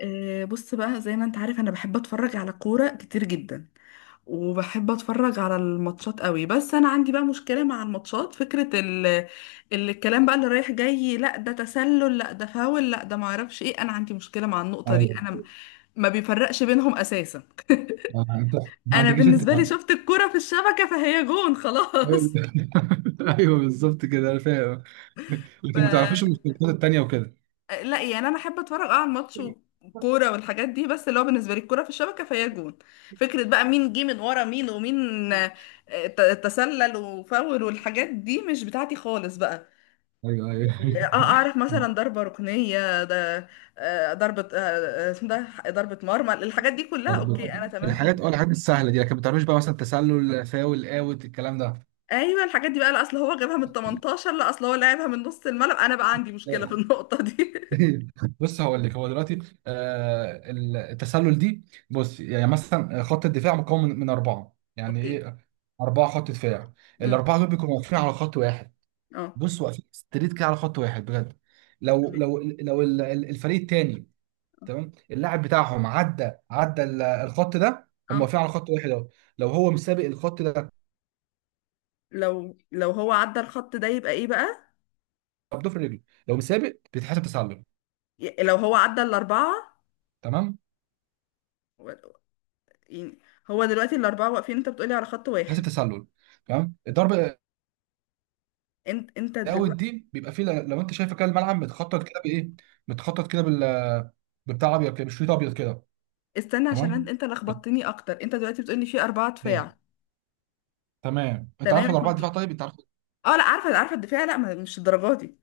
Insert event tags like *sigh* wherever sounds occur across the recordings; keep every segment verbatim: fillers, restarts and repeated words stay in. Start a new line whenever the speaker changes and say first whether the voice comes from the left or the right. left: آه، بص بقى زي ما انت عارف، انا بحب اتفرج على كورة كتير جدا، وبحب اتفرج على الماتشات قوي. بس انا عندي بقى مشكلة مع الماتشات. فكرة ال... الكلام بقى اللي رايح جاي، لا ده تسلل، لا ده فاول، لا ده معرفش ايه. انا عندي مشكلة مع النقطة دي،
right: ايوه.
left: انا ما بيفرقش بينهم اساسا.
right: آه، انت ما
left: انا
right: عندكيش انت.
left: بالنسبة لي شفت الكورة في الشبكة فهي جون
right: ايوه.
left: خلاص.
right: *laughs* أيوة، بالظبط كده انا فاهم.
left: *laughs* ف
right: لكن ما تعرفيش المشتقات التانية وكده.
left: لا يعني انا احب اتفرج اه على الماتش وكوره والحاجات دي، بس اللي هو بالنسبه لي الكوره في الشبكه فهي جون. فكره بقى مين جه من ورا مين ومين، آه، ت- تسلل وفاول والحاجات دي مش بتاعتي خالص بقى.
right: ايوه، ايوه.
left: اه آه، اعرف
right: *laughs*
left: مثلا ضربه ركنيه ده، آه، ضربه آه، آه، اسمه ده ضربه مرمى. الحاجات دي كلها اوكي،
right: برضه.
left: انا تمام فيها.
right: الحاجات اه الحاجات السهله دي، لكن ما تعرفيش بقى مثلا تسلل، فاول، اوت، الكلام ده.
left: ايوه، الحاجات دي بقى لا اصل هو جابها من تمنتاشر، لا اصل هو لعبها من نص الملعب. انا بقى عندي مشكله في النقطه دي.
right: *laughs* بص، هقول لك. هو دلوقتي. آه التسلل دي. بص، يعني مثلا خط الدفاع مكون من من اربعه.
left: *laughs*
right: يعني
left: اوكي.
right: ايه؟ اربعه خط دفاع.
left: امم.
right: الاربعه دول بيكونوا واقفين على خط واحد.
left: اه.
right: بص، واقفين ستريت كده على خط واحد بجد. لو
left: تمام.
right: لو لو ال- ال- الفريق التاني. تمام. اللاعب بتاعهم عدى عدى ال- الخط ده، هم
left: اه،
right: واقفين على خط واحد اهو. لو هو مسابق الخط ده.
left: لو لو هو عدى الخط ده يبقى ايه بقى؟
right: بضفر رجله. لو مسابق، بيتحسب تسلل.
left: ي- لو هو عدى الأربعة
right: تمام،
left: و- يعني، هو دلوقتي الأربعة واقفين انت بتقولي على خط
right: بيتحسب
left: واحد.
right: تسلل. تمام، الضربه.
left: انت انت
right: الاوت
left: دلوقتي،
right: دي بيبقى فيه. لو انت شايف كده الملعب متخطط كده بايه. متخطط كده بال، ببتاع ابيض كده، بشريط ابيض كده.
left: استنى عشان انت
right: تمام.
left: انت لخبطتني اكتر. انت دلوقتي بتقولي في أربعة
right: إيه،
left: دفاع؟
right: تمام. انت
left: تمام،
right: عارف
left: احنا
right: الاربعه
left: بت-
right: دفاع؟ طيب، انت عارف.
left: اه لا، عارفة عارفة الدفاع، لا ما- مش الدرجات دي.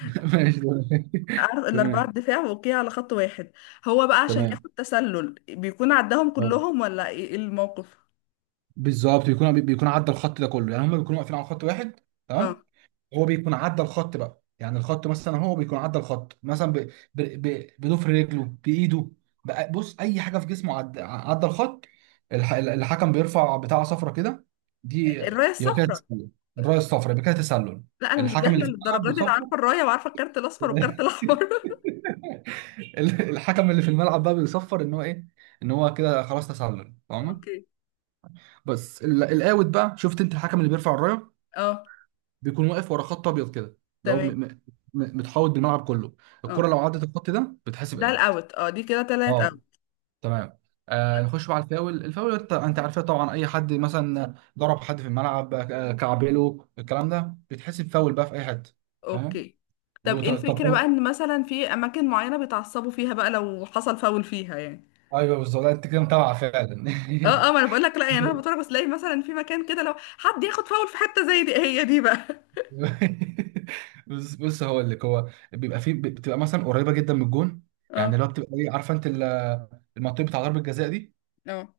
right: *laughs* ماشي، تمام.
left: عارف
right: *laughs*
left: الأربعة
right: تمام.
left: الدفاع اوكي على خط واحد، هو بقى عشان
right: تمام،
left: ياخد تسلل بيكون عداهم
right: أه.
left: كلهم ولا ايه إيه الموقف؟
right: بالظبط، بيكون بيكون عدى الخط ده كله، يعني هم بيكونوا واقفين على خط واحد.
left: اه.
right: تمام. هو بيكون عدى الخط بقى. يعني الخط مثلا، هو بيكون عدى الخط مثلا ب... ب... ب... بضفر رجله، بايده. بقى بص، اي حاجه في جسمه عدى عدى الخط. الح... الحكم بيرفع بتاعه صفرة كده، دي.
left: الراية
right: يبقى كده
left: الصفراء.
right: تسلل. الرايه الصفراء يبقى كده تسلل.
left: لا، انا مش
right: الحكم اللي
left: جاهلة
right: في الملعب
left: للدرجات دي، انا
right: بيصفر.
left: عارفة الراية وعارفة الكارت الأصفر والكارت الأحمر. *laughs*
right: *laughs* الحكم اللي في الملعب بقى بيصفر ان هو ايه، ان هو كده خلاص تسلل. فاهمه؟
left: اوكي.
right: بس ال- الاوت بقى، شفت انت الحكم اللي بيرفع الرايه،
left: اه.
right: بيكون واقف ورا خط ابيض كده. لو م...
left: تمام.
right: م... م- متحوط بالملعب كله. الكره
left: اه،
right: لو عدت الخط ده بتحسب
left: ده
right: اوت.
left: الاوت. اه، دي كده تلات
right: اه،
left: اوت.
right: تمام. آه نخش بقى على الفاول. الفاول انت انت عارفها طبعا. اي حد مثلا ضرب حد في الملعب، آه، كعبله، الكلام ده بيتحسب فاول بقى في اي حته. فاهم؟
left: اوكي. طب
right: وط-
left: ايه
right: طب.
left: الفكرة بقى ان مثلا في اماكن معينة بيتعصبوا فيها بقى لو حصل فاول فيها يعني؟
right: ايوه بالظبط. لا، انت كده متابع فعلا.
left: اه اه، ما انا بقول لك، لا يعني انا
right: *laughs*
left: بتفرج، بس الاقي مثلا في مكان كده لو حد ياخد فاول في حتة زي دي، هي دي بقى.
right: بص بص هقول لك. هو بيبقى فيه، بتبقى مثلا قريبه جدا من الجون.
left: *laughs*
right: يعني
left: اه
right: اللي هو بتبقى ايه، عارفه انت ال- المنطقه بتاع ضربه الجزاء دي؟
left: اه.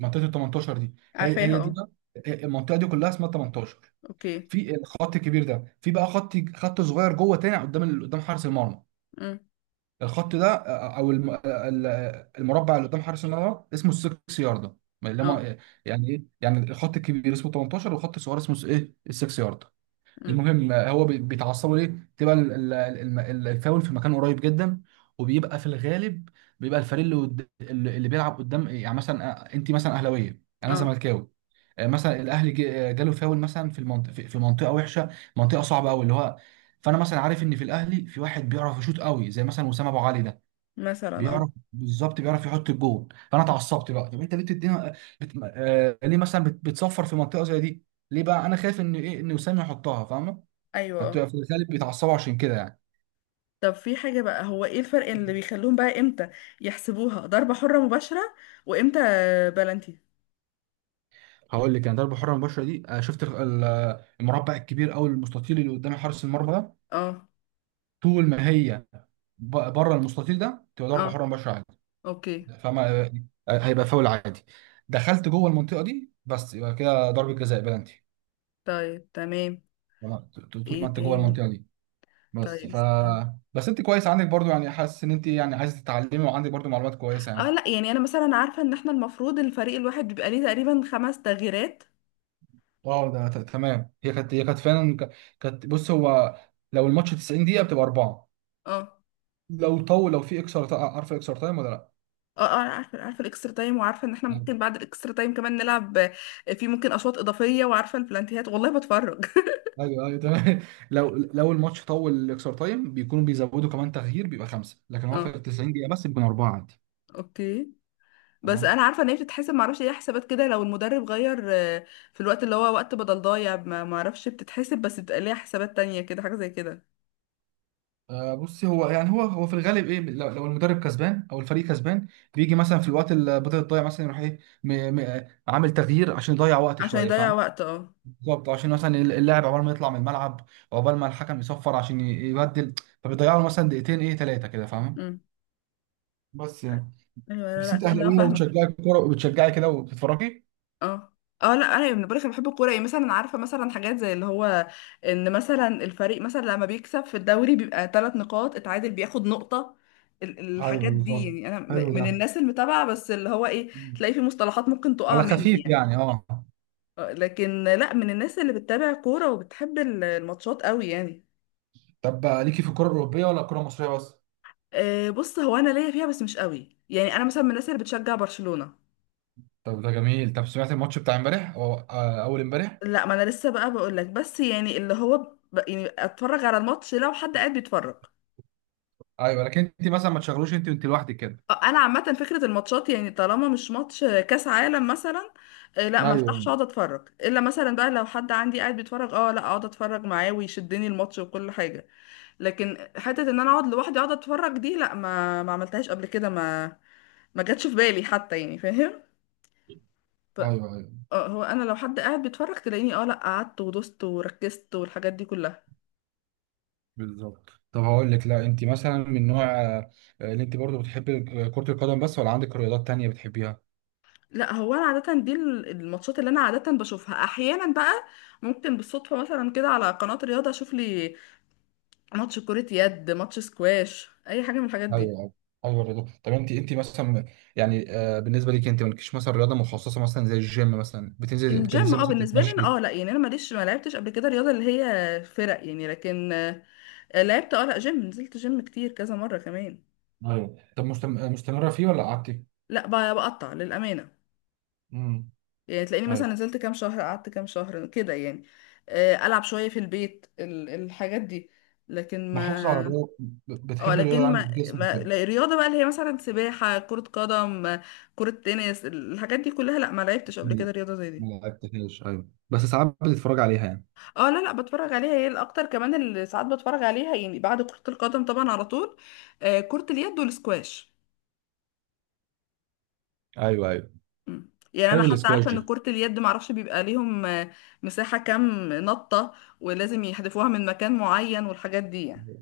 right: منطقه ال تمنتاشر دي، هي
left: عارفاها.
right: هي دي
left: اه.
right: بقى. آه، آه، المنطقه دي كلها اسمها ثمانية عشر.
left: اوكي.
right: في الخط الكبير ده، في بقى خط خط صغير جوه تاني قدام ال- قدام حارس المرمى.
left: امم.
right: الخط ده، آه، آه، او الم- آه، ال- آه، المربع اللي قدام حارس المرمى اسمه السكس ياردة. ما اللي
left: اه.
right: هم. يعني ايه؟ يعني الخط الكبير اسمه تمنتاشر والخط الصغير اسمه ايه؟ السكس ياردة.
left: امم.
right: المهم، آه، هو بي- بيتعصبوا ليه؟ تبقى ال- ال- الم- ال- الفاول في مكان قريب جدا. وبيبقى في الغالب. بيبقى الفريق اللي قد- اللي اللي بيلعب قدام. يعني مثلا، آه، انت مثلا اهلاويه انا
left: اه.
right: زملكاوي. آه، مثلا الاهلي ج- آه، جاله فاول مثلا في المنطقه، في في منطقه وحشه. منطقه صعبه قوي، اللي هو. فانا مثلا عارف ان في الاهلي في واحد بيعرف يشوط قوي، زي مثلا وسام ابو علي ده.
left: مثلا. اه.
right: بيعرف بالظبط، بيعرف يحط الجول. فانا اتعصبت بقى، طب انت ليه بتدينا؟ بت... آه... ليه مثلا بت... بتصفر في منطقه زي دي؟ ليه بقى؟ انا خايف ان ايه، ان وسام يحطها. فاهمه؟
left: ايوه. اه.
right: فبتبقى في الغالب بيتعصبوا عشان كده يعني.
left: طب في حاجة بقى، هو ايه الفرق اللي بيخلوهم بقى امتى يحسبوها ضربة حرة مباشرة، وامتى بلنتي؟
right: هقول لك، يعني ضربه حره مباشره دي، آه، شفت ال- ال- المربع الكبير او المستطيل اللي قدام حارس المرمى ده.
left: اه.
right: طول ما هي ب- بره المستطيل ده تبقى ضربه
left: اه.
right: حره مباشره عادي.
left: اوكي.
right: فما آه، آه، هيبقى فاول عادي. دخلت جوه المنطقه دي بس، يبقى كده ضربه جزاء بلانتي.
left: طيب، تمام.
right: تمام؟ ط- ط- طول ما
left: ايه
right: انت جوه
left: تاني؟
right: المنطقه دي. بس
left: طيب،
right: ف
left: استنى.
right: بس انت كويس، عندك برضو يعني، حاسس ان انت يعني عايز تتعلمي، وعندك برضو معلومات كويسه
left: اه
right: يعني.
left: لا يعني، انا مثلا عارفه ان احنا المفروض الفريق الواحد بيبقى ليه تقريبا خمس تغييرات.
right: اه، ده ت- تمام. هي كانت هي كانت فعلا ك- كانت. بص، هو لو الماتش تسعين دقيقة بتبقى أربعة.
left: اه.
right: لو طول لو في اكسترا تايم. عارف اكسترا تايم ولا لا؟
left: اه اه، عارفه عارفه الاكسترا تايم، وعارفه ان احنا
right: ايوه،
left: ممكن بعد الاكسترا تايم كمان نلعب، آه، في ممكن اشواط اضافيه، وعارفه البلانتيهات. والله بتفرج.
right: ايوه، أيوة، تمام. *laughs* لو لو الماتش طول الاكسترا تايم بيكونوا بيزودوا كمان تغيير، بيبقى خمسة. لكن
left: *laughs*
right: هو في
left: اه.
right: ال تسعين دقيقة بس بيكون أربعة عادي.
left: اوكي. بس
right: تمام.
left: انا عارفه ان هي بتتحسب معرفش ايه حسابات كده، لو المدرب غير آه، في الوقت اللي هو وقت بدل ضايع، ما معرفش بتتحسب، بس بتبقى ليها حسابات تانية كده، حاجه زي كده.
right: آه بص هو، يعني هو هو في الغالب ايه، لو لو المدرب كسبان او الفريق كسبان، بيجي مثلا في الوقت اللي بدأت تضيع، مثلا يروح ايه، م- م- عامل تغيير عشان يضيع وقت
left: عشان
right: شويه.
left: يضيع
right: فاهم؟
left: وقت، اه.
right: بالظبط، عشان مثلا اللاعب عقبال ما يطلع من الملعب، عقبال ما الحكم يصفر عشان ي- يبدل، فبيضيعوا له مثلا دقيقتين، ايه، ثلاثه كده. فاهم؟
left: امم.
right: بس يعني.
left: ايوه، لا
right: بس
left: لا،
right: انت
left: احنا
right: اهلاويه
left: فاهمه.
right: وبتشجعي كوره وبتشجعي كده وبتتفرجي.
left: اه. اه لا، انا من بقولك انا بحب الكوره، يعني مثلا عارفه مثلا حاجات زي اللي هو ان مثلا الفريق مثلا لما بيكسب في الدوري بيبقى ثلاث نقاط، اتعادل بياخد نقطه. ال-
right: ايوه
left: الحاجات دي
right: بالظبط.
left: يعني، انا
right: حلو
left: م- من
right: ده.
left: الناس المتابعه، بس اللي هو ايه،
right: مم.
left: تلاقي في مصطلحات ممكن تقع
right: على
left: مني
right: خفيف
left: يعني.
right: يعني، اه.
left: آه، لكن لا، من الناس اللي بتتابع كوره وبتحب ال- الماتشات قوي يعني.
right: طب ليكي في الكره الاوروبيه ولا الكره المصريه بس؟
left: أه، بص هو انا ليا فيها بس مش قوي يعني، انا مثلا من الناس اللي بتشجع برشلونه.
right: طب، ده جميل. طب، سمعت الماتش بتاع امبارح او آه، اول امبارح؟
left: لا، ما انا لسه بقى بقول لك، بس يعني اللي هو ب- يعني اتفرج على الماتش لو حد قاعد بيتفرج.
right: ايوه، لكن انت مثلا ما تشغلوش، انت وانت لوحدك كده؟
left: انا عامه فكره الماتشات يعني، طالما مش ماتش كاس عالم مثلا آه، لا ما افتحش
right: ايوه،
left: اقعد اتفرج، الا مثلا بقى لو حد عندي قاعد بيتفرج، اه لا اقعد اتفرج معاه ويشدني الماتش وكل حاجه. لكن حته ان انا اقعد لوحدي اقعد اتفرج دي، لا ما ما عملتهاش قبل كده، ما ما جاتش في بالي حتى، يعني فاهم. ف-
right: ايوه، ايوه
left: آه، هو انا لو حد قاعد بيتفرج تلاقيني اه، لا قعدت ودوست وركزت والحاجات دي كلها.
right: بالظبط. طب هقول لك، لا انت مثلا من نوع آه، اللي انت برضو بتحبي كرة القدم بس ولا عندك رياضات تانية بتحبيها؟
left: لا، هو انا عاده دي ال- الماتشات اللي انا عاده بشوفها احيانا بقى، ممكن بالصدفه مثلا كده على قناه رياضه اشوف لي ماتش كرة يد، ماتش سكواش، اي حاجة من الحاجات دي.
right: ايوه، ايوه، ايوه الرياضة. طب انت انت مثلا، يعني آه، بالنسبة ليك، انت مالكيش مثلا رياضة مخصصة؟ مثلا زي الجيم مثلا، بتنزل
left: الجيم،
right: بتنزل
left: اه
right: مثلا
left: بالنسبة لي انا،
right: تتمشي.
left: اه لا يعني انا ماليش، ما لعبتش قبل كده رياضة اللي هي فرق يعني، لكن آه، لعبت، اه لا جيم، نزلت جيم كتير كذا مرة كمان.
right: ايوه. طب مستم... مستمرة فيه ولا قعدتي؟
left: لا، ب- بقطع للأمانة،
right: امم.
left: يعني تلاقيني مثلا
right: ايوه،
left: نزلت كام شهر، قعدت كام شهر كده يعني. آه، ألعب شوية في البيت، ال- الحاجات دي، لكن
right: محافظة على
left: ما.
right: الرياضة. ب-
left: اه
right: بتحب الرياضة،
left: لكن
right: عندك
left: ما,
right: الجسم
left: ما
right: وكده.
left: لا، الرياضة بقى اللي هي مثلا سباحة، كرة قدم، آه، كرة تنس، الحاجات دي كلها، لا ما لعبتش قبل
right: لا،
left: كده رياضة زي
right: ما
left: دي.
right: لعبتهاش. ايوه، بس ساعات بتتفرج عليها يعني.
left: اه لا لا، بتفرج عليها، هي الاكتر كمان اللي ساعات بتفرج عليها يعني بعد كرة القدم طبعا على طول، آه كرة اليد والسكواش.
right: ايوه، ايوه،
left: مم. يعني انا
right: حلو
left: حتى
right: الاسكواش.
left: عارفة ان كرة اليد معرفش بيبقى ليهم آه، مساحة كام نطة ولازم يحذفوها من مكان معين والحاجات دي يعني.
right: دي،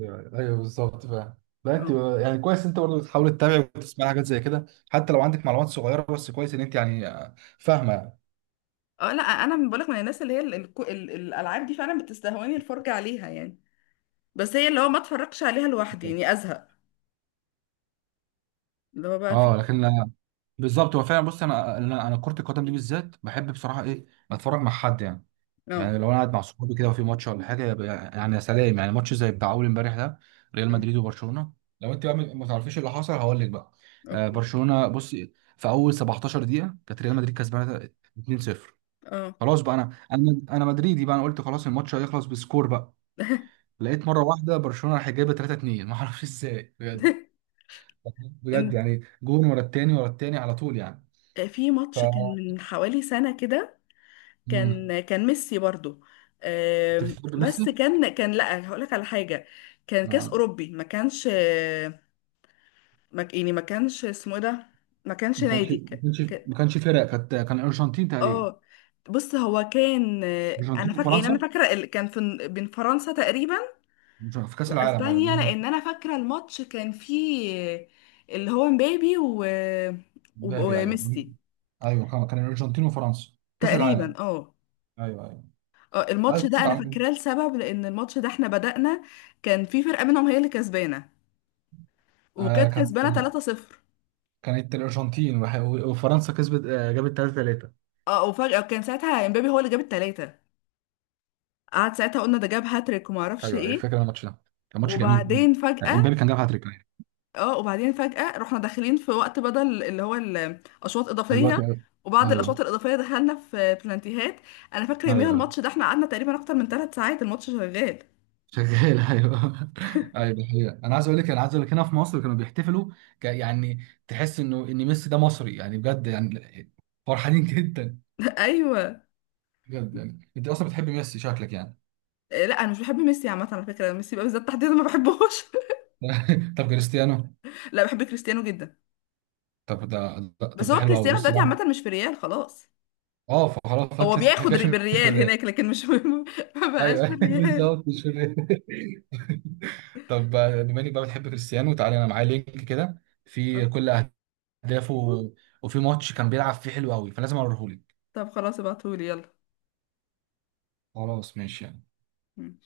right: ايوه، أيوة بالظبط فاهم. لا، انت
left: اه.
right: يعني كويس، انت برضه بتحاول تتابع وتسمع حاجات زي كده، حتى لو عندك معلومات صغيره، بس كويس ان انت يعني آه، فاهمه يعني.
left: اه لا، انا من بقولك من الناس اللي هي ال- الكو- ال- الالعاب دي فعلا بتستهواني الفرجة عليها يعني، بس هي اللي هو ما اتفرجش عليها لوحدي يعني ازهق، اللي هو بقى
right: اه،
left: في.
right: لكن آه، بالظبط. هو فعلا بص، انا انا أنا كره القدم دي بالذات بحب بصراحه ايه، اتفرج مع حد يعني.
left: اه.
right: يعني لو انا قاعد مع صحابي كده وفي ماتش ولا حاجه، يبقى يعني يا سلام. يعني ماتش زي بتاع اول امبارح ده، ريال
left: مم.
right: مدريد وبرشلونه. لو انت بقى ما تعرفيش اللي حصل، هقول لك بقى. آه
left: اوكي.
right: برشلونه، بص. في اول سبعتاشر دقيقه كانت ريال مدريد كسبانه اتنين صفر.
left: اه.
right: خلاص بقى، انا انا انا مدريدي بقى، انا قلت خلاص الماتش هيخلص بسكور بقى. لقيت مره واحده برشلونه راح جايبه تلاته اتنين، ما اعرفش *laughs* ازاي بجد.
left: *laughs*
right: بجد
left: إن-
right: يعني، جون ورا التاني ورا التاني على طول يعني.
left: آه، في
right: ف.
left: ماتش كان من حوالي سنة كده،
right: امم.
left: كان كان ميسي برضو،
right: انت
left: آم،
right: بتحب
left: بس
right: ميسي؟
left: كان كان لا، هقولك على حاجة. كان كاس
right: ما
left: أوروبي، ما كانش، ما ك- يعني ما كانش اسمه إيه ده، ما كانش
right: ما كانش
left: نادي
right: ما
left: ك...
right: كانش
left: ك...
right: ما كانش فرق، كانت كان الارجنتين تقريبا.
left: اه، بص هو كان، آه، انا
right: الارجنتين
left: فاكره، يعني انا
right: وفرنسا.
left: فاكره ال- كان في بين فرنسا تقريبا
right: في كاس العالم.
left: واسبانيا،
right: ايوه.
left: لان انا فاكره الماتش كان فيه آه، اللي هو مبابي و... و-
right: مبابي. ايوه.
left: وميسي
right: ايوه، كان كان الارجنتين وفرنسا. كاس
left: تقريبا،
right: العالم.
left: اه.
right: ايوه، ايوه.
left: آه،
right: ايوه،
left: الماتش
right: كاس
left: ده انا
right: العالم.
left: فاكراه لسبب، لان الماتش ده احنا بدأنا كان في فرقة منهم هي اللي كسبانة،
right: آه
left: وكانت
right: كانت.
left: كسبانة ثلاثة صفر.
right: كانت الارجنتين وح- وفرنسا، كسبت آه جابت تلاته تلاته.
left: اه، وفجأة كان ساعتها امبابي هو اللي جاب التلاتة. قعد ساعتها قلنا ده جاب هاتريك وما اعرفش
right: ايوه، ايوه،
left: ايه،
right: فاكر أنا الماتش ده. كان ماتش جميل.
left: وبعدين
right: آه،
left: فجأة،
right: امبابي كان جاب هاتريك يعني.
left: اه وبعدين فجأة رحنا داخلين في وقت بدل اللي هو الاشواط
right: دلوقتي،
left: اضافية،
right: ايوه.
left: وبعد الاشواط
right: ايوه،
left: الاضافية دخلنا في بلانتيهات. انا فاكرة يوميها
right: ايوه
left: الماتش ده احنا قعدنا تقريبا اكتر من ثلاث ساعات الماتش شغال.
right: شغال، ايوه. *laughs* ايوه دي حقيقة. انا عايز اقول لك انا عايز اقول لك هنا في مصر كانوا بيحتفلوا. ك... يعني تحس انه ان ميسي ده مصري يعني، بجد يعني. فرحانين *laughs* جدا.
left: *laughs* ايوه.
right: بجد يعني، انت اصلا بتحب ميسي شكلك يعني.
left: آه، لا انا مش بحب ميسي عامه، على فكره ميسي بقى بالذات تحديدا ما بحبهوش.
right: *laughs* طب كريستيانو؟
left: *laughs* لا، بحب كريستيانو جدا.
right: طب ده ده-
left: بس
right: طب ده
left: هو
right: حلو قوي،
left: كريستيانو
right: بص
left: دلوقتي
right: بقى.
left: عامة مش في ريال خلاص.
right: اه، فخلاص
left: هو
right: فتحي
left: بياخد
right: كاش
left: ري-
right: مش في
left: بالريال
right: الريال.
left: هناك لكن مش *laughs* ما بقاش
right: ايوه *laughs*
left: بالريال.
right: بالظبط، مش في الريال. *laughs* طب، بما انك بقى بتحب كريستيانو، تعالى. انا معايا لينك كده في
left: آه،
right: كل اهدافه و- وفي ماتش كان بيلعب فيه حلو قوي، فلازم اوريهولك.
left: طب خلاص ابعتهولي يلا.
right: خلاص ماشي يعني.
left: مم.